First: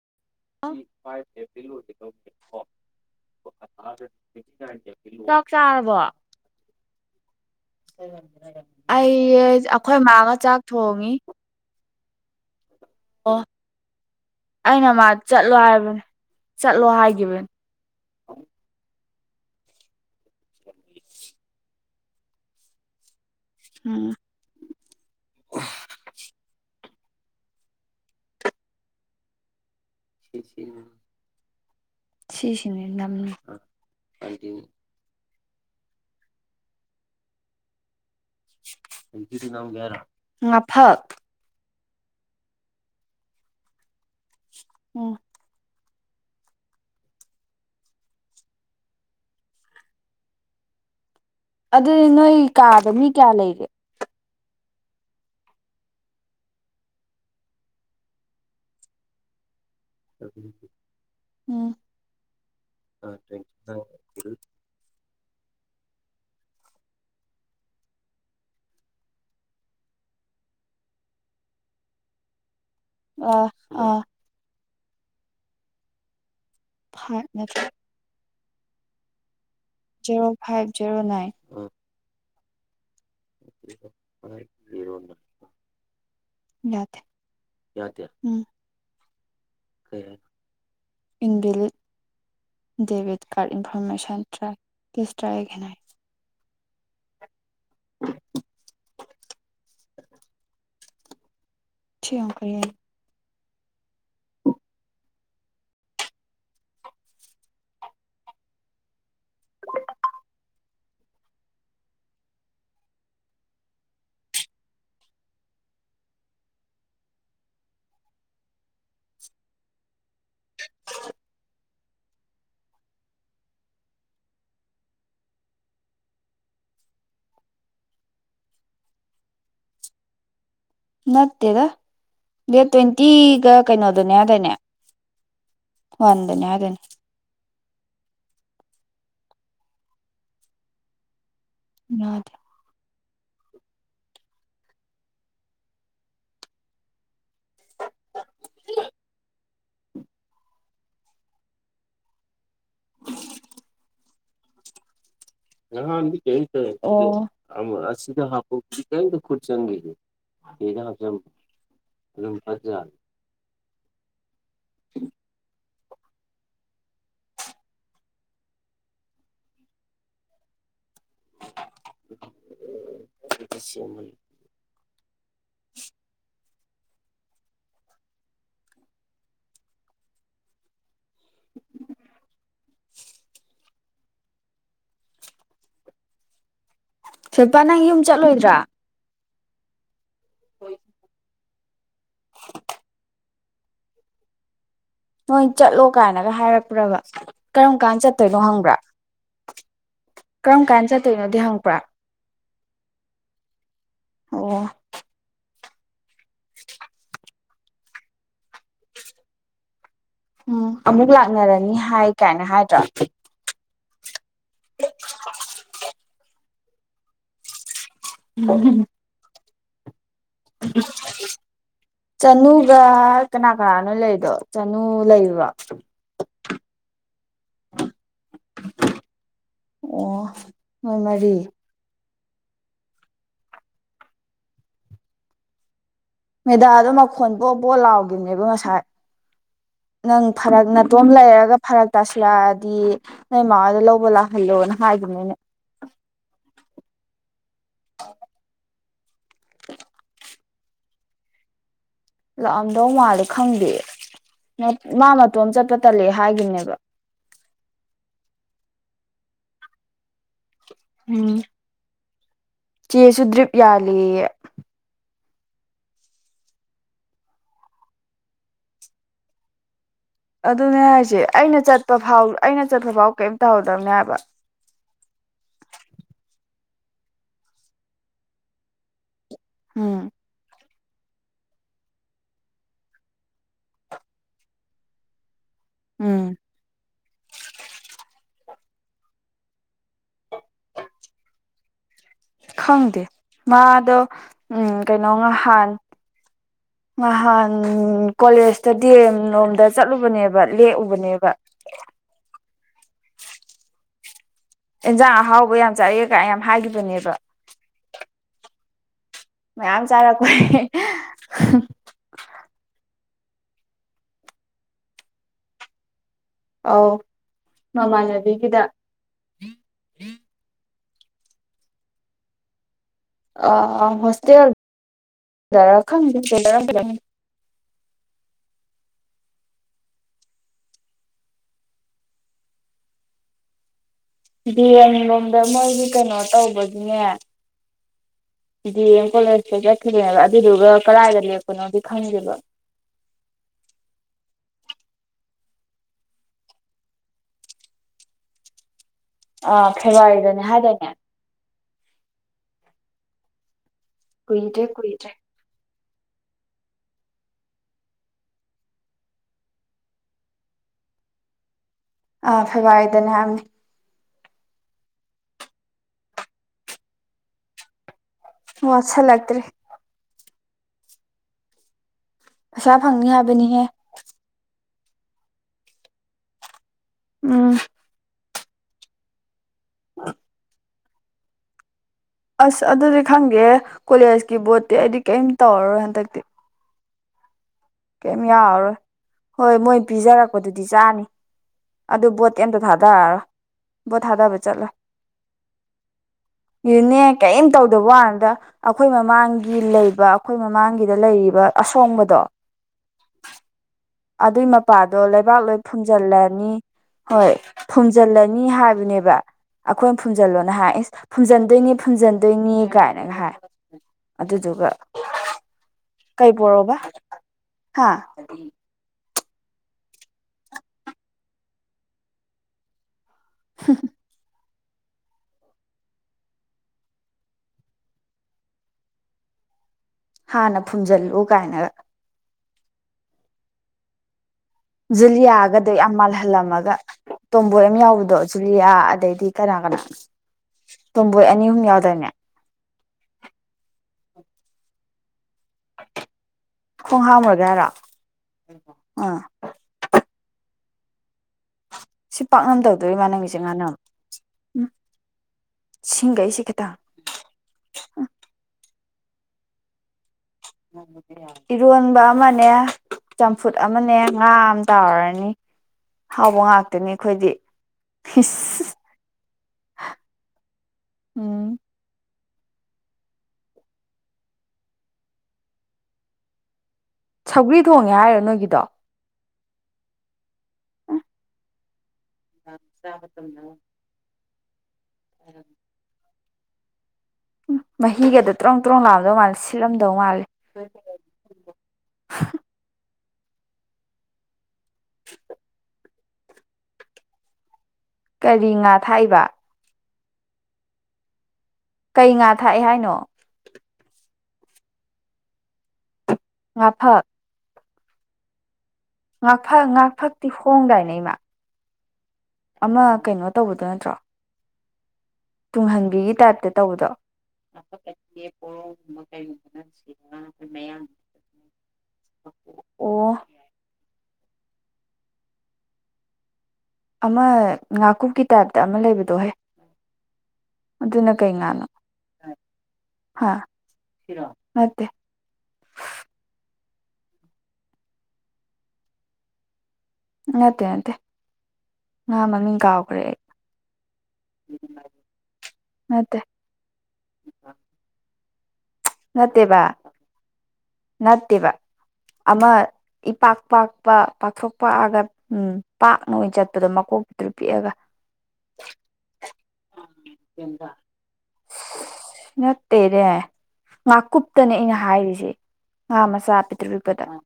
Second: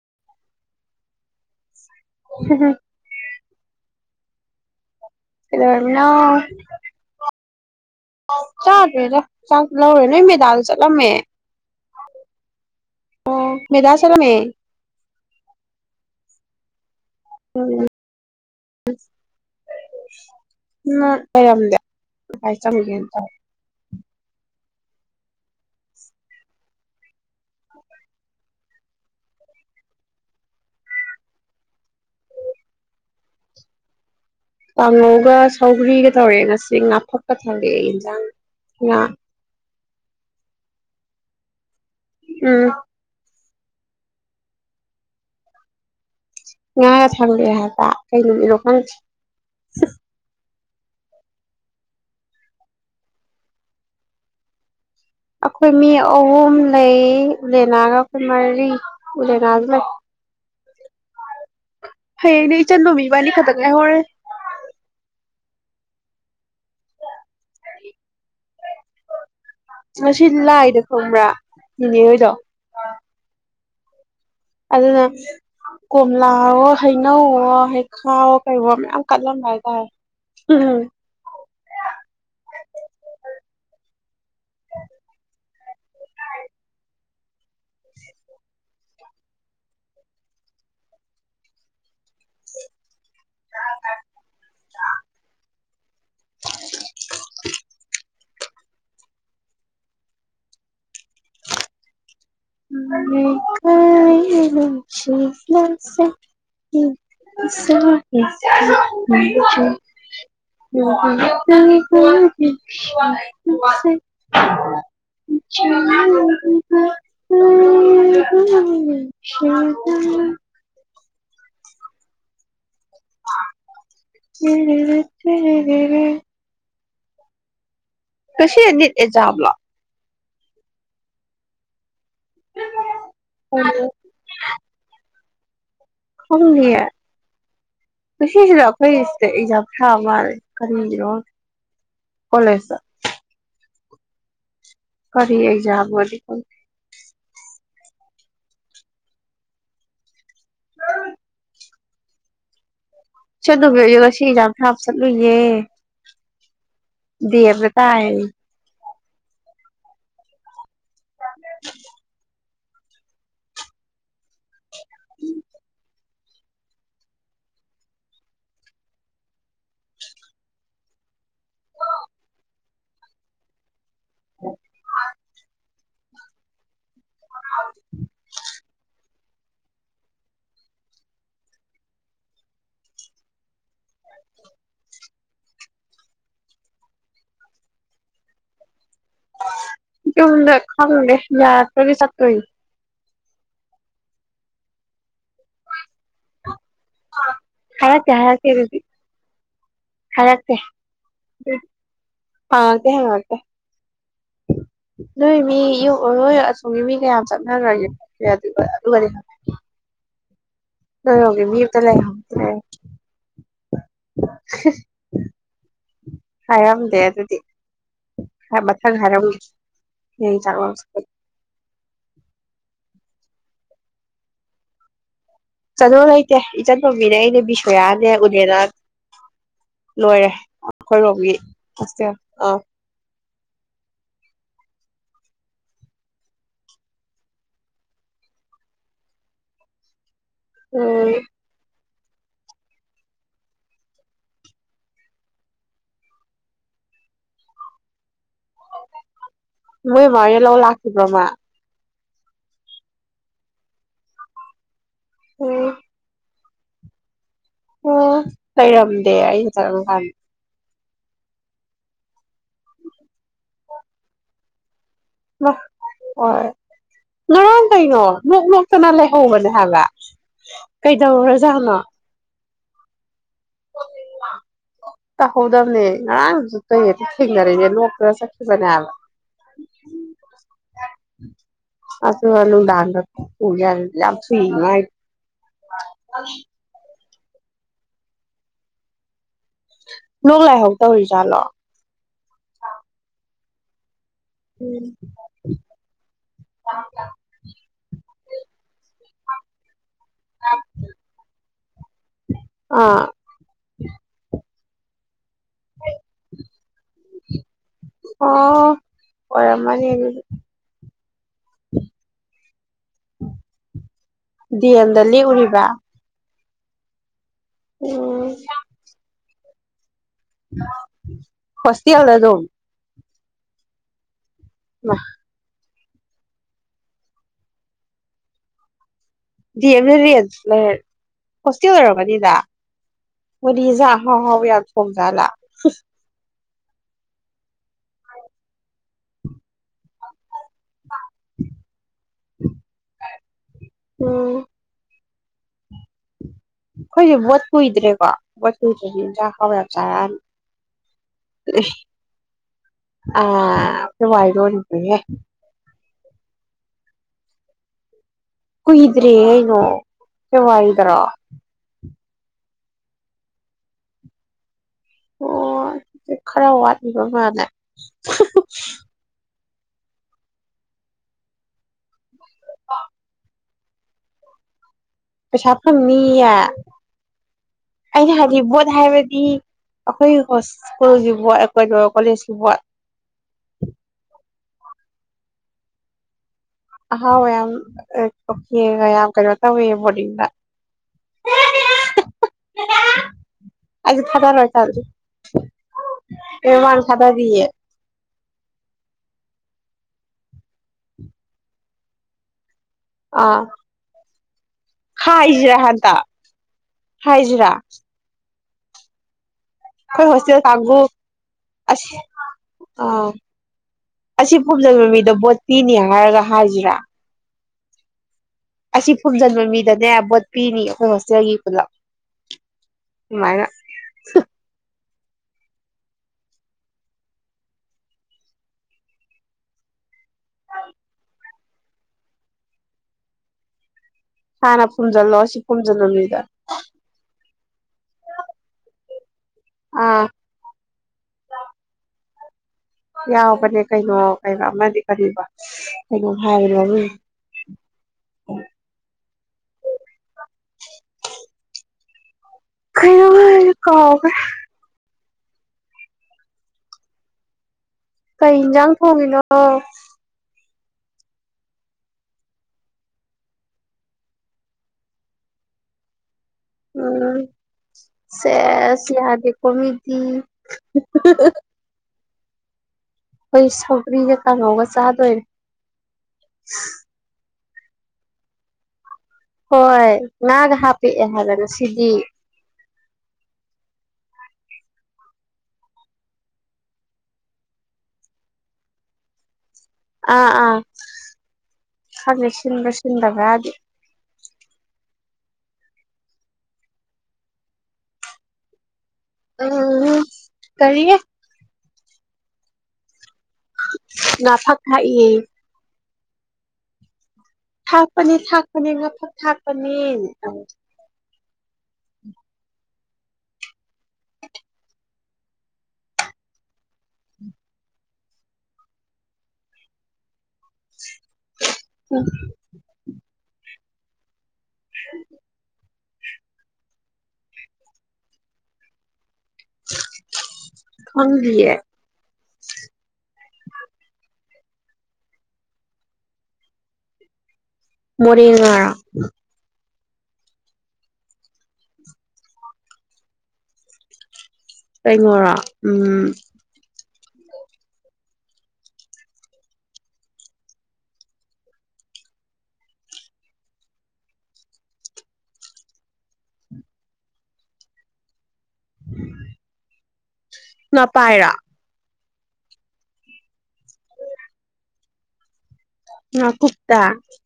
[unintelligible] ꯎꯝ [unintelligible] ꯆꯥꯔꯕꯣ [unintelligible] ꯑꯩ ꯆꯥꯗꯔ꯭ꯤꯗ ꯆꯥꯛ ꯑꯩꯈꯣꯏ ꯂꯧꯔꯦ ꯅꯣꯏ ꯃꯥꯒ ꯃꯦꯗꯥꯜ ꯆꯥꯛ ꯆꯠꯂꯝꯃꯦ ꯊꯣꯡꯉꯤ ꯑꯣ ꯃꯦꯗꯥꯜ ꯑꯩꯅ ꯃꯥ ꯆꯠꯂꯣ ꯍꯥꯏꯕꯅꯦ ꯆꯠꯂꯣ ꯍꯥꯏꯒꯦ ꯎꯝ ꯎꯝ ꯑꯣꯏꯔꯝꯗ ꯀꯥꯏ ꯆ ꯃꯒꯦ ꯇ ꯎꯝ ꯁꯤꯁꯤꯡꯉ ꯌꯥꯝꯝꯅꯤ ꯀ ꯉꯒ ꯁꯧꯒ꯭ꯔꯤꯒ ꯇꯧꯔꯦ ꯉꯁꯤ ꯉꯥꯊꯠꯀ ꯊꯝꯂꯛꯑꯦ ꯏꯟꯁꯥꯡ ꯑꯦꯖꯤꯗꯤ ꯅꯝꯒꯦꯔꯥ ꯃꯐꯛ ꯎꯝ ꯎꯝ ꯉ ꯊꯌꯥ ꯀꯩ ꯅꯨ ꯀ ꯑꯗꯨꯗꯤ ꯅꯣꯏ ꯀꯥꯗ ꯃꯤ ꯀꯌꯥ ꯂꯩꯔꯦ ꯑꯩꯈꯣꯏ ꯃꯤ ꯑꯍꯨꯝ ꯂꯩ ꯎꯂꯦꯅꯥꯒ ꯑꯩꯈꯣꯏ ꯃꯔꯤ ꯎꯂꯦꯅꯥꯁꯨ ꯂꯩ ꯑꯗꯨ ꯍꯌꯦꯡꯅꯦ ꯆꯟ ꯅꯨꯃꯤꯕꯥꯅꯤ ꯈꯇꯪꯅꯦ ꯍꯔꯦ ꯉꯁꯤ ꯂꯥꯏꯗ ꯈꯪꯕ꯭ꯔꯥ ꯏꯅꯦꯍꯣꯏꯗꯣ ꯑ ꯑ ꯑꯗꯨꯅ ꯀꯣꯝꯂꯥ ꯑ ꯍꯅ ꯐꯥꯏꯚ ꯅꯠꯇ꯭ꯔ ꯍꯦꯛ ꯈꯥꯎ ꯀ ꯃꯌꯥꯝ ꯀꯜꯂꯝ ꯍꯥꯏꯥꯏ ꯖꯦꯔꯣ ꯐꯥꯏꯚ ꯖꯦꯔꯣ ꯅꯥꯏꯟ ꯔꯣꯟ ꯌꯥ ꯌꯥ ꯎꯝ ꯏꯟꯚꯜ ꯗꯦꯕꯤꯠ ꯀꯥꯔꯠ ꯏꯟꯐꯣꯔꯃꯦꯁꯟ ꯇ ꯄꯤꯁꯇ꯭ꯔꯒ ꯈꯦꯠꯅꯩ [unintelligible] ꯨ ꯀꯔꯤ ꯍꯥꯏ ꯁ ꯎ ꯍ ꯐꯦ ꯀꯁꯅꯤꯠ ꯑꯦꯖꯕꯂ ꯅꯠꯇꯦꯗ ꯗꯦꯠ ꯇ꯭ꯋꯦꯟꯇꯤꯒ ꯀꯩꯅꯣꯗꯨꯅꯦ ꯍꯥꯏꯗꯅꯦ ꯋꯥꯟꯗꯅꯤ ꯍꯥꯏꯗꯅꯤ ꯄꯨꯁꯤꯗ ꯑꯩꯈꯣꯏꯁꯤꯗ ꯏꯖꯥ ꯐꯥ ꯃꯥꯜꯂꯦ ꯀꯔꯤꯅꯣ ꯌꯥꯗꯦ ꯀꯂꯁ ꯀꯔꯤ ꯑꯦꯛꯖꯥꯝ ꯕꯣꯗꯤꯅꯣ ꯈꯪꯗꯦ ꯏꯆꯟꯇꯣꯝꯕꯤꯗꯣ ꯉꯁꯤ ꯑꯦꯛꯖꯥꯝ ꯊꯥꯕ ꯆꯠꯅꯤ ꯉꯔꯥꯡꯗꯤ ꯀꯩ ꯗꯦꯕꯗꯥ ꯇꯥꯏ ꯑꯌꯦ ꯀꯦꯏꯝꯇ ꯈꯨꯨꯠ ꯆꯪꯈꯤꯗꯦ ꯍꯜꯂꯣ ꯑꯆꯥ ꯎꯝ [unintelligible] [inaudible] [unintelligible] [unintelligible] ꯁꯤꯜꯄꯥ ꯅꯪ ꯌꯨꯝ ꯆꯠꯂꯣꯏꯗ꯭ꯔꯥ ꯌꯨꯝꯗ ꯈꯪꯗꯦ ꯌꯥꯔꯛꯇꯔꯥꯒꯗꯤ ꯆꯠꯇꯣꯏꯅꯤ ꯍꯣꯏ ꯆꯠꯂꯣ ꯀꯥꯏꯅꯒ ꯍꯥꯏꯔꯛꯄ꯭ꯔꯕ ꯀꯔꯝ ꯀꯥꯟꯗ ꯍꯥꯏꯔꯛꯇꯦ ꯆꯠꯇꯣꯏꯅꯣ ꯍꯥꯏꯔꯛꯇꯦ ꯍꯪꯕ꯭ꯔꯥ ꯑꯗꯨꯗꯤ ꯍꯥꯏꯔꯛꯇꯦ ꯀꯔꯝ ꯀꯥꯟꯗ ꯆꯠꯇꯣꯏꯅꯣꯗꯤ ꯍꯪꯕ꯭ꯔꯥ ꯍꯪꯉꯛꯇꯦ ꯍꯪꯉꯛꯇꯦ ꯑꯣ ꯍ ꯍꯣꯏ ꯑꯁꯣꯝꯒꯤ ꯃꯤ ꯀꯌꯥꯝ ꯆꯠꯅꯈꯔꯒꯦ ꯈꯪꯗꯦ ꯑꯗꯨꯒꯗꯤ ꯎꯝ ꯑꯃꯨꯛ ꯅꯣꯏꯔꯣꯝꯒꯤ ꯃꯤ ꯂꯥꯛꯅꯔꯅꯤ ꯑꯝꯇ ꯍꯥꯏ ꯀꯥꯏꯅ ꯂꯩꯍꯧꯗ꯭ꯔꯦ ꯍꯥꯏꯗ꯭ꯔꯣ [unintelligible] ꯍꯥꯏꯔꯝꯗꯦ ꯑꯗꯨꯗꯤ ꯍꯣꯏ ꯃꯊꯪ ꯍꯥꯏꯔꯝꯒꯦ ꯍꯌꯦꯡ ꯆꯥꯛꯂꯥꯝ ꯆꯠꯄꯗ ꯆꯅꯨꯒꯥ ꯀꯅꯥ ꯀꯅꯥꯅꯣ ꯂꯩꯗꯣ ꯆꯅꯨ ꯂꯩꯔꯤꯕꯣ ꯆꯅꯨ ꯂꯩꯇꯦ ꯏꯆꯟꯇꯣꯝꯕꯤꯅꯦ ꯑꯩꯅꯦ ꯕꯤꯁꯣꯌꯥꯅꯦ ꯎꯅꯦꯂꯥꯅꯦ ꯑꯣ ꯂꯣꯏꯔꯦ ꯅꯣꯏ ꯑꯩꯈꯣꯏꯔꯣꯝꯒꯤ ꯃꯔꯤ ꯍꯣꯁꯇꯦꯜ ꯑꯥ ꯃꯦꯗꯥꯗꯣ ꯃꯈꯣꯟ ꯕꯣꯕꯣ ꯂꯥꯎꯈꯤꯕꯅꯦꯕ ꯉꯁꯥꯏ ꯅꯪ ꯐꯔꯛ ꯅꯥꯇꯣꯝ ꯎꯝ ꯂꯩꯔꯒ ꯐꯔꯛ ꯇꯁꯜꯂꯥꯛꯗꯤ ꯅꯣꯏ ꯃꯥꯍꯣꯏꯗ ꯂꯧꯕ ꯂꯥꯛꯍꯜꯂꯣꯅ ꯍꯥꯏꯕꯅꯦ ꯑꯩꯅꯥ ꯑꯣ ꯃꯣꯏ ꯃꯥꯍꯣꯏꯅ ꯂꯧꯕ ꯂꯥꯛꯈꯤꯕ꯭ꯔꯣ ꯃꯥ ꯂꯥꯛꯑꯝꯗꯧ ꯃꯥꯜꯂꯦ ꯈꯪꯗꯤꯌꯦ ꯃꯥ ꯃꯇꯣꯝ ꯆꯠꯄ ꯇꯠꯂꯦ ꯍꯥꯏꯒꯤꯅꯦꯕ [unintelligible] ꯑꯣ ꯂꯩꯔꯝꯗꯦ ꯑꯩꯁꯨ ꯆꯠꯂꯝꯗꯧ ꯃꯥꯟꯕ ꯎꯝ ꯆꯦꯁꯨ ꯗ꯭ꯔꯤꯞ ꯌꯥꯜꯂꯤꯌꯦ ꯍꯣꯏ ꯉꯔꯥꯡ ꯀꯩꯅꯣ ꯅꯣꯛ ꯅꯣꯛꯇꯅ ꯂꯩꯍꯧꯕꯅꯦ ꯍꯥꯏꯕ ꯑꯗꯨꯅꯦ ꯍꯥꯏꯁꯦ ꯑꯩꯅ ꯀꯩꯗꯧꯔꯖꯥꯠꯅꯣ ꯆꯠꯄ ꯐꯥꯎꯕ ꯑꯩꯅ ꯆꯠꯕꯐꯥꯎ ꯀꯩ ꯇ ꯍꯗꯝꯅꯦ ꯑꯥꯏ ꯗꯤ ꯊꯦꯡꯅꯔꯦꯦ ꯅꯣꯀꯔ ꯆꯕꯅꯦ ꯎꯝ ꯑꯁ ꯍꯂ ꯎꯗꯥꯥꯟ ꯄ ꯌꯥ ꯌꯥꯝ ꯐ ꯑ ꯎꯝ ꯂꯣꯛ ꯂꯥꯏꯍꯧ ꯇꯧꯔꯤꯖꯥꯠꯂꯣ ꯈꯪꯗꯦ ꯃꯥꯗꯣ ꯎꯝ ꯀꯩꯅꯣ ꯉꯍꯥꯟ ꯉꯍꯥꯟ ꯀꯣꯂꯦꯖꯇꯗꯤ ꯅꯣꯝꯗ ꯆꯠꯂꯨꯕꯅꯦꯕ ꯂꯦꯛꯎꯕꯅꯦꯕ ꯑꯥ ꯑꯦꯟꯖꯍꯥꯎ ꯑꯣꯕꯣ ꯌꯥꯝ ꯆꯥꯔꯦ ꯀꯥꯏ ꯌꯥꯝ ꯍꯥꯏꯈꯤꯕꯅꯦꯕ ꯑꯣ ꯃꯌꯥꯝ ꯑꯣꯏꯔꯝꯃꯅꯤ ꯆꯥꯔ ꯑꯗꯨꯗꯤ ꯀ ꯌꯦꯜꯗꯜꯂꯤ ꯎꯔꯤꯕ ꯑ ꯃꯃꯥꯟꯅꯕꯤꯒꯤꯗ ꯏ ꯍ ꯍꯁꯤ ꯌꯥꯜꯗ ꯑꯗꯨꯣ ꯑ ꯍꯁꯦ ꯋꯥ ꯔ ꯈꯪꯗꯦꯁꯔꯝ D M A range hostel ꯑꯣꯏꯔꯝꯒꯅꯤꯗ ꯃꯅꯤꯖꯥ ꯗꯤꯅꯤꯡꯒꯨꯝꯗ ꯃꯣꯏꯒꯤ ꯀꯩꯅꯣ ꯇꯧ ꯗꯤꯦ ꯀꯣꯂꯁ ꯆ ꯑꯗꯨꯗꯨꯒ ꯀꯗꯥꯏꯗ ꯂꯦꯞꯄꯅꯣꯗꯤ ꯈꯪꯒꯦꯕ ꯎꯝ ꯑꯩꯈꯣꯏꯁꯨꯦ ꯕꯣꯠ ꯀꯨꯏꯗ꯭ꯔꯦꯀꯣ ꯕꯣꯠ ꯀꯨꯏꯗꯦ ꯆ ꯍꯕ ꯑꯥ ꯆꯔ ꯐꯦꯕꯋꯥꯔꯤꯗꯅꯦ ꯍꯥꯏꯗꯥꯏꯅꯦ ꯑꯥ ꯁꯋꯥꯥꯏ ꯑꯣꯏꯔꯤ ꯀꯨꯏꯗ꯭ꯔꯦ ꯄꯩ ꯀꯨꯏꯗ꯭ꯔꯦ ꯀꯨꯍꯤꯗ꯭ꯔꯤꯩꯅꯣ ꯀꯋꯥꯗ꯭ꯔꯥ ꯑ ꯐꯕꯏꯗꯅꯦ ꯍꯥꯏꯅꯤ ꯑꯣ ꯈꯔ ꯋꯥꯠꯕ ꯃꯥꯅꯦ ꯋꯥꯠꯁꯜꯂꯛꯇ꯭ꯔꯦ ꯑꯁꯥ ꯐꯪꯅꯤ ꯍꯥꯏꯕꯅꯤꯍꯦ ꯄꯩꯁꯥ ꯄꯅꯤꯌꯥ ꯎꯝ ꯖꯤꯕꯣꯠ ꯍꯥꯏꯔꯗꯤ ꯑꯩꯈꯣꯏ ꯍꯣꯁꯀꯜꯒꯤꯕꯣ ꯀ ꯑꯁ ꯑꯗꯨꯗꯤ ꯈꯪꯒꯦ ꯀꯣꯂꯦꯖ ꯀꯤꯕꯣꯣꯔꯠꯇꯤ ꯑꯩꯗꯤ ꯀꯩꯝ ꯇꯧꯔꯔꯣꯏ ꯍꯟꯗꯛꯇꯤ ꯑꯍꯥꯎꯋ ꯌꯥꯝ ꯀꯩꯝ ꯌꯥꯎꯔꯔꯣꯏ ꯀꯦꯒ ꯌꯥꯝ ꯀꯩꯅꯣ ꯍꯣꯏ ꯇꯧꯋꯦ ꯃꯣꯏ ꯕꯣꯔꯗꯤꯡꯗ ꯄꯤꯖꯔꯛꯄꯗꯨꯗꯤ ꯆꯥꯅꯤ ꯑꯗꯨ ꯕꯣꯠꯇ ꯑꯝꯇ ꯊꯥꯗꯔꯛꯔꯣꯏ ꯕꯣꯠ ꯑꯩꯁꯨ ꯊꯥꯗꯕ ꯊꯥꯗꯔꯣꯏ ꯊꯥꯗꯔꯤ ꯑꯩ ꯃꯃꯥꯡ ꯆꯠꯂꯣꯏꯅꯦ ꯊꯥꯗꯔꯤꯌꯦ ꯀꯔꯤꯝ ꯇꯧꯗꯕ ꯋꯥꯅꯗ ꯑꯩꯈꯣꯏ ꯃꯃꯥꯡꯒꯤ ꯂꯩꯕ ꯑꯩꯈꯣꯏ ꯃꯃꯥꯡꯒꯤꯗ ꯂꯩꯔꯤꯕ ꯑꯁꯣꯡꯕꯗꯣ ꯑꯥ ꯑꯗꯨ ꯃ ꯅꯨꯄꯥꯗꯣ ꯂꯩꯕꯥꯛ ꯍꯥꯏꯁꯤꯔꯥ ꯂꯣꯏ ꯍꯟꯇꯛ ꯐꯨꯝꯖꯤꯜꯂꯅꯤ ꯍꯣꯏ ꯍꯥꯏꯁꯤꯔꯥ ꯐꯨꯝꯖꯤꯜꯂꯅꯤ ꯅꯤ ꯍꯥꯏꯕꯅꯦꯕ ꯑꯩꯈꯣꯏꯅ ꯑꯩꯈꯣꯏ ꯍꯣꯁꯇꯦꯜ ꯐꯨꯝꯖꯤꯜꯂꯣꯅ ꯍꯥꯏ ꯀꯥꯡꯕꯨ ꯏꯁꯁ ꯐꯨꯝꯖꯟꯗꯣꯏꯅꯤ ꯑꯁ ꯐꯨꯝꯖꯟꯗꯣꯏꯅꯤ ꯑꯥ ꯀꯥꯏꯅꯒ ꯍꯥꯏ ꯑꯁꯤ ꯑꯗꯨꯗꯨꯒ ꯐꯨꯝꯖꯤꯟꯕ ꯃꯤꯗꯣ ꯕꯣꯠ ꯄꯤꯅꯤ ꯍꯥꯏꯔꯒ ꯀꯩ ꯍꯥꯏꯁꯤꯔꯥ ꯄꯣꯔꯣꯕ ꯍꯥ ꯈꯨꯝꯖꯤꯟꯕ ꯃꯤꯗꯅꯦ ꯕꯣꯠ ꯄꯤꯅꯤ ꯑꯩꯈꯣꯏ ꯍꯣꯁꯇꯦꯜꯒꯤ ꯄꯨꯂꯞ ꯃꯥꯏꯅ ꯍ ꯅ ꯐꯨꯟꯖꯜ ꯎ ꯀꯥꯏꯅꯦ ꯍꯥꯟꯅ ꯐꯨꯝꯖꯤꯜꯂꯣ ꯁꯤ ꯖꯨꯂꯤꯌꯥꯒꯗꯣ ꯐꯨꯝꯖꯤꯟꯕ ꯌꯥꯝ ꯃꯤꯗ ꯃꯥꯜꯍꯜꯂꯝꯃꯒ ꯇꯣꯝꯕꯣꯏ ꯑꯃ ꯌꯥꯎꯕꯗꯣ ꯖꯨꯂꯤꯌꯥ ꯑꯗꯩꯗꯤ ꯀꯅꯥ ꯀꯅꯥ ꯑꯥ ꯇꯣꯝꯕꯣꯏ ꯑꯅꯤ ꯑꯍꯨꯝ ꯌꯥꯎꯗꯣꯏꯅꯦ ꯌꯥꯎꯕꯅꯦ ꯀꯩꯅꯣ ꯀꯩꯅꯣ ꯑꯃꯗꯤ ꯀꯔꯤ ꯈꯣꯡꯍꯝ ꯒꯦꯔ ꯑꯥ ꯁꯤ ꯄꯥꯛꯅꯝ ꯀꯩꯅꯣꯝ ꯇꯧꯗꯣꯏꯃꯅꯒꯤꯁꯦ ꯍꯥꯏꯕꯅꯦ ꯉꯥꯟꯅꯕ ꯀꯥꯎꯈ꯭ꯔꯦ ꯎ ꯁꯤꯁꯤꯡꯒꯩꯁꯤ ꯀꯗ ꯍꯅ ꯏꯔꯣꯟꯕ ꯑꯃꯅꯦ ꯆꯝꯐꯨꯠ ꯑꯃꯅꯦ ꯉꯥ ꯑꯃ ꯇꯥꯎꯔꯅꯤ ꯍꯥꯎꯕ ꯉꯥꯛꯇꯅꯤ ꯎꯝ ꯑꯩꯈꯣꯏꯗꯤ ꯁ ꯁꯤꯌꯥꯗꯦ ꯀꯃꯤꯗꯤ ꯎꯝ ꯑꯩꯈꯣꯏ ꯁꯧꯒ꯭ꯔꯤꯒ ꯀꯥꯡꯪꯍꯧꯒ ꯆꯥꯗꯣꯏꯔ ꯁꯧꯒ꯭ꯔꯤ ꯊꯣꯡꯉꯦ ꯍꯥꯏꯔꯣ ꯅꯣꯏꯒꯤꯗꯣ ꯍꯣꯏ ꯉꯥꯒ ꯍꯥꯞꯄꯤꯛꯑꯦ ꯍꯥꯏꯗꯅ ꯁꯤꯗꯤ ꯇꯕꯇ ꯅ ꯎꯝ ꯎ ꯃꯍꯤꯒꯗ ꯇꯔꯨ ꯇꯔꯨ ꯂꯥꯛꯑꯝꯗꯧ ꯃꯥꯜꯂꯁꯤ ꯑ ꯑꯥ ꯐꯦ ꯁꯤꯟꯗꯔ ꯁꯟꯗꯔ ꯔꯒ [unintelligible] ꯀꯔꯤ ꯉ ꯊꯥꯏꯕ ꯎꯝ ꯀꯔꯤ ꯀꯩ ꯉꯥ ꯊꯥꯛꯑꯦ ꯍꯥꯏꯅꯣ ꯉꯥꯐꯛ ꯊꯥꯛꯏ ꯉꯥ ꯐꯛ ꯊꯥꯛꯄꯖꯦ ꯊꯥꯛ ꯉꯥꯛꯐꯛ ꯉꯥꯛꯐꯛꯇꯤ ꯍꯣꯡꯗꯥꯏꯅꯦ ꯏꯃꯥ ꯑꯃ ꯀꯩꯅꯣ ꯇꯧꯕꯗꯣ ꯅꯠꯇ꯭ꯔꯣ [unintelligible] ꯇꯨꯡꯍꯟꯕꯤꯒꯤ ꯇꯥꯏꯞꯇ ꯇꯧꯕꯗꯣ [inaudible] [unintelligible] ꯑꯣ ꯎ [inaudible] ꯑꯃ ꯉꯥꯀꯨꯞꯀꯤ ꯇꯥꯏꯞꯇ ꯑꯃ ꯂꯩꯕꯗꯣꯍꯦ ꯑꯗꯨꯅ ꯀꯩ ꯈꯪꯗꯤꯌꯦ ꯉꯥꯅꯣ ꯍꯥ ꯁꯤꯔꯣ ꯅꯠꯇꯦ ꯃꯣꯔꯦ ꯉꯥ ꯅꯠꯇꯦ ꯅꯠꯇꯦ ꯉꯥ ꯃꯃꯤꯡ ꯀꯥꯎꯈ꯭ꯔꯦ ꯑꯩ ꯀꯩꯅꯣꯔꯣ ꯎꯝ ꯎ [inaudible] ꯅꯠꯇꯦꯕ ꯅꯠꯇꯦꯕ ꯑꯃ ꯏꯄꯥꯛ ꯄꯥꯛꯄ ꯄꯥꯛꯊꯣꯛ ꯄꯥꯛꯑꯒ ꯎꯝ ꯄꯥꯛꯅ ꯑꯣꯏꯅ ꯆꯠꯄꯗꯣ ꯃꯀꯣꯛ ꯄꯤꯛꯇꯔꯨ ꯄꯤꯛꯑꯒ [unintelligible] ꯅꯄꯥꯏꯔ ꯅꯠꯇꯦꯔꯦ ꯉꯥꯀꯨꯞꯇꯅꯦ ꯑꯩꯅ ꯍꯥꯏꯔꯤꯁꯦ ꯉꯥ ꯃꯆꯥ ꯄꯤꯛꯇ꯭ꯔꯨ ꯉꯥꯀꯨꯞꯇ ꯄꯤꯛꯄꯗ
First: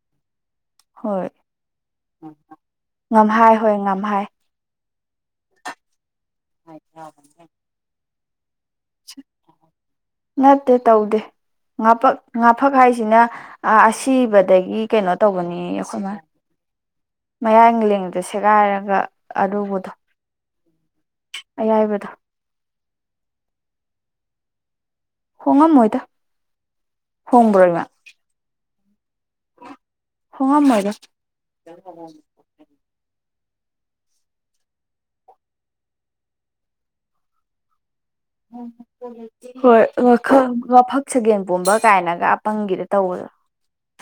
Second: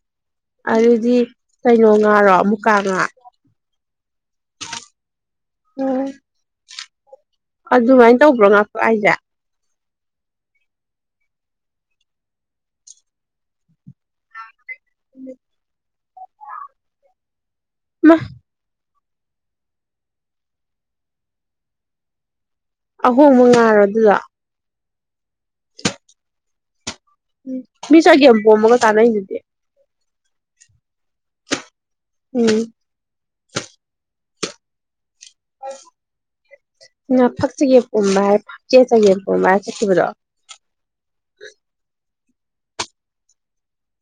ꯑꯗꯨꯗꯤ ꯍꯣꯏ ꯀꯩꯅꯣ ꯉꯥꯔꯣ ꯃꯨꯀꯥ ꯉꯥ ꯚꯥꯏ ꯎꯝ ꯑ ꯑꯗꯨꯃꯥꯏꯅ ꯇꯧꯕ꯭ꯔꯣ ꯉꯥ ꯑꯩꯏꯖ ꯅꯠꯇꯦ ꯇꯧꯗꯦ ꯉꯥꯛ ꯉꯥꯐꯛ ꯍꯥꯏꯁꯤꯅ ꯑꯁꯤꯕꯗꯒꯤ ꯑꯩꯒꯤ ꯀꯩꯅꯣ ꯇꯧꯕꯅꯤ ꯑꯩꯈꯣꯏ ꯃꯥꯅ ꯃꯌꯥꯡ ꯃꯥ ꯂꯦꯡꯗ ꯁꯦꯒꯥꯏꯔꯒ ꯑꯗꯨꯕꯨꯗꯣ ꯑꯌꯥꯏꯕꯗ ꯑꯍꯣꯡꯕ ꯉꯥꯏꯔ ꯗꯨꯔꯣ ꯍꯣꯡꯉꯝꯃꯣꯏꯗ ꯍꯣꯡꯕ꯭ꯔꯣ ꯏꯃꯥ ꯎ ꯃꯤ ꯆꯥꯒꯦꯄꯣꯝꯕꯒꯥ ꯆꯥꯅꯩ ꯗꯨꯗꯤ ꯍꯣꯡꯉꯥꯝ ꯃꯣꯏꯗꯥ ꯎ ꯎꯝ [unintelligible] ꯑ ꯐꯛꯁꯤꯒꯤ ꯍꯣꯏ ꯋꯥꯜ ꯋꯥꯐꯛ ꯁꯒꯦꯟ ꯄꯨꯝꯕ ꯀꯥꯏꯅꯒ ꯄꯪꯒꯤꯗ ꯇꯧꯕꯗꯣ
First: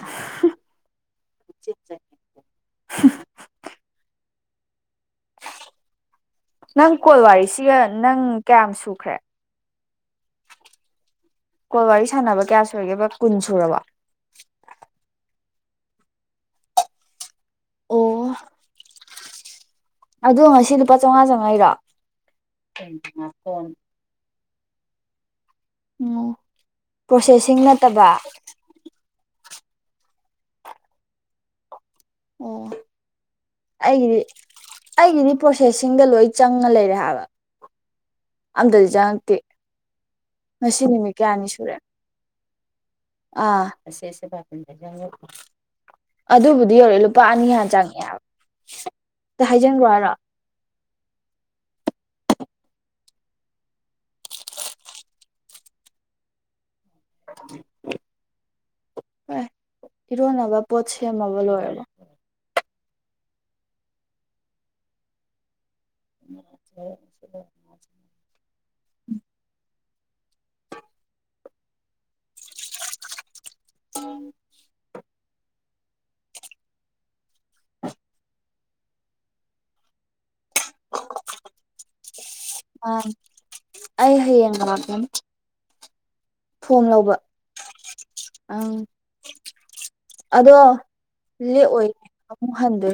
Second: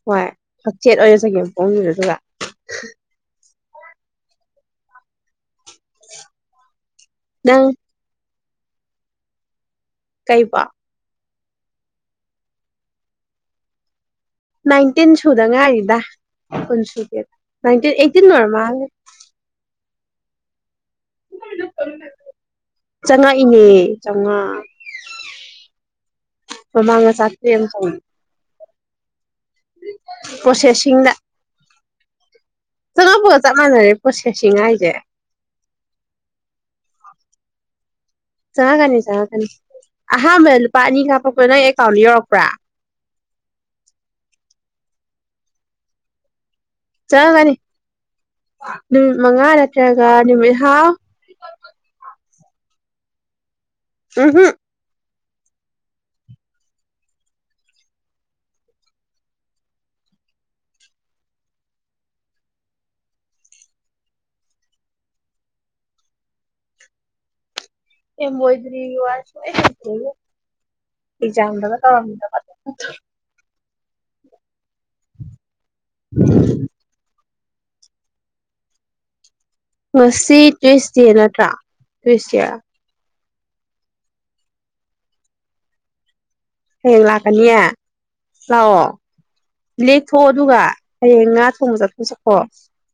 ꯍꯣꯏ ꯍꯛꯆꯦꯠ ꯑꯣꯏꯅ ꯆꯪꯒꯦꯝ ꯄꯣꯡꯉꯗꯗꯨ ꯅꯪ ꯀꯣꯜ ꯅꯪ ꯋꯥꯔꯤꯁꯤꯒ ꯅꯪ ꯀꯌꯥꯝ ꯁꯨꯈ꯭ꯔꯦ ꯀꯩꯕ ꯀꯣꯜ ꯋꯥꯔꯤ ꯁꯥꯟꯅꯕ ꯀꯌꯥ ꯁꯨꯔꯤꯒꯦꯕ ꯀꯨꯟ ꯁꯨꯔꯕ ꯟꯇꯤꯟ ꯁ ꯗꯉꯗ ꯄꯨꯟꯁꯨꯄꯦꯗ ꯟꯇꯤꯟ ꯑꯩꯠꯇꯤꯟ ꯅꯔꯃꯜ ꯑꯗꯨꯗ ꯁꯤꯗ ꯂꯨꯄꯥ ꯆꯥꯃꯉꯥ ꯆꯥꯉꯩꯔꯣ ꯆꯪꯉꯛꯏꯅꯦ ꯆꯥꯝꯃꯉꯥ ꯑꯣ ꯃꯃꯥꯡꯗ ꯆꯥꯇ꯭ꯔꯦꯠ ꯄ꯭ꯔꯣꯁꯦꯁꯤꯡ ꯑꯃ ꯆꯪꯉꯛ ꯅꯠꯇꯕ ꯄ꯭ꯔꯣꯁꯦꯁꯤꯡꯗ ꯑꯣ ꯆꯪꯉꯛꯄꯒ ꯆꯞ ꯃꯥꯟꯅꯔꯦ ꯑꯩꯒꯤꯗꯤ ꯄ꯭ꯔꯣꯁꯦꯁꯤꯡ ꯍꯥꯏꯁꯦ ꯑꯩꯒꯤꯗꯤ ꯄ꯭ꯔꯣꯁꯦꯁꯤꯡꯗ ꯂꯣꯏ ꯆꯪꯉ ꯂꯩꯔꯦ ꯍꯥꯏꯕ ꯑꯝꯇꯗꯤ ꯆꯪꯉꯛꯀꯅꯤ ꯆꯪꯉꯛꯇꯦ ꯆꯪꯉꯛꯀꯅꯤ ꯑꯍꯥꯟꯕꯗ ꯂꯨꯄꯥ ꯉꯁꯤ ꯑꯅꯤ ꯅꯨꯃꯤꯠ ꯀꯥꯞꯄꯛꯄ ꯅꯪ ꯑꯦꯀꯥꯎꯟꯗ ꯌꯧꯔꯛꯄ꯭ꯔꯥ ꯑ ꯑꯗꯨ ꯆꯪꯒꯅꯤ ꯅꯨꯃꯤꯠ ꯑꯝꯇ ꯃꯉꯥ ꯍꯥꯏꯖꯟꯈ꯭ꯔꯣ ꯅꯠꯇ꯭ꯔꯒ ꯍꯥꯏꯔꯣ ꯅꯨꯃꯤꯠ ꯍꯥꯎ ꯍ ꯍ ꯍꯣꯏ ꯏꯔꯣꯟꯅꯕ ꯄꯣꯠ ꯁꯦꯝꯃꯕ ꯂꯣꯏꯔꯕ [inaudible] ꯃꯣꯏꯗꯔꯤ ꯌ ꯋꯥꯁꯨ ꯆꯗ ꯇꯧꯔ ꯑꯝ ꯎꯝ ꯉꯁꯤ ꯇ꯭ꯋꯁ ꯗꯦ ꯅꯠꯇ꯭ꯔꯥ ꯇ꯭ꯋ [inaudible] ꯑꯥ ꯑꯩ ꯍ ꯌꯦ ꯉ ꯍꯌꯦꯡ ꯂꯥꯛꯀꯅꯤꯌꯦ ꯑꯪ ꯂꯥꯛꯑꯣ ꯂꯦꯛꯊꯣꯛꯑꯣ ꯑꯗꯣ ꯑꯗꯨꯒ ꯍꯌꯦꯡ ꯉꯥ ꯊꯣꯡꯕ ꯂꯦꯛꯑꯣꯏ ꯆꯠꯄ ꯆꯠꯀꯣ ꯑꯃꯨꯛ ꯍꯟꯗꯣꯏ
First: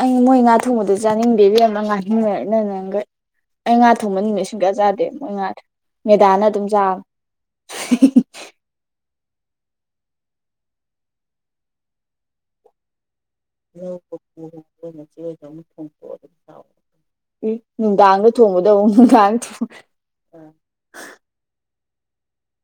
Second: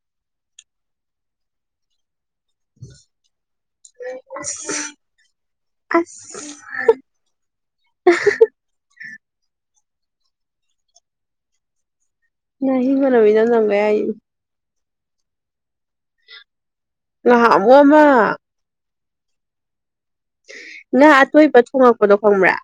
ꯑꯩ ꯃꯣꯏ ꯉꯥ ꯊꯣꯡꯕꯗ ꯆꯥꯅꯤꯡꯕꯤꯦꯕꯤ ꯑꯃ ꯉꯥꯏꯍꯟꯅꯔꯦ ꯅ ꯅꯪꯒ ꯑꯩ ꯉꯥ ꯊꯣꯡꯕ ꯅꯨꯃꯤꯠ ꯑꯁ ꯁꯨꯡꯌꯥ ꯆꯥꯗꯦ ꯃꯣꯏ ꯉꯥ ꯑꯁ ꯃꯦꯗꯥꯅ ꯑꯗꯨꯝ ꯆꯥꯕ [inaudible] ꯅ ꯅꯃꯤꯅ ꯅꯒꯌꯥ ꯏ ꯑꯩꯈꯣꯏ ꯃꯆꯦꯗ ꯊꯣꯡꯣꯛꯑꯣ ꯑꯗꯨꯝ ꯎ ꯉꯍꯥꯟꯃꯨꯛ ꯑꯃ ꯅꯨꯡꯗꯥꯡꯗ ꯊꯣꯡꯕꯗꯧ ꯆ ꯊ ꯅ ꯑꯇꯣ ꯄ ꯐꯣꯡꯉꯛꯄꯗꯣ ꯈꯣꯡꯕ꯭ꯔꯥ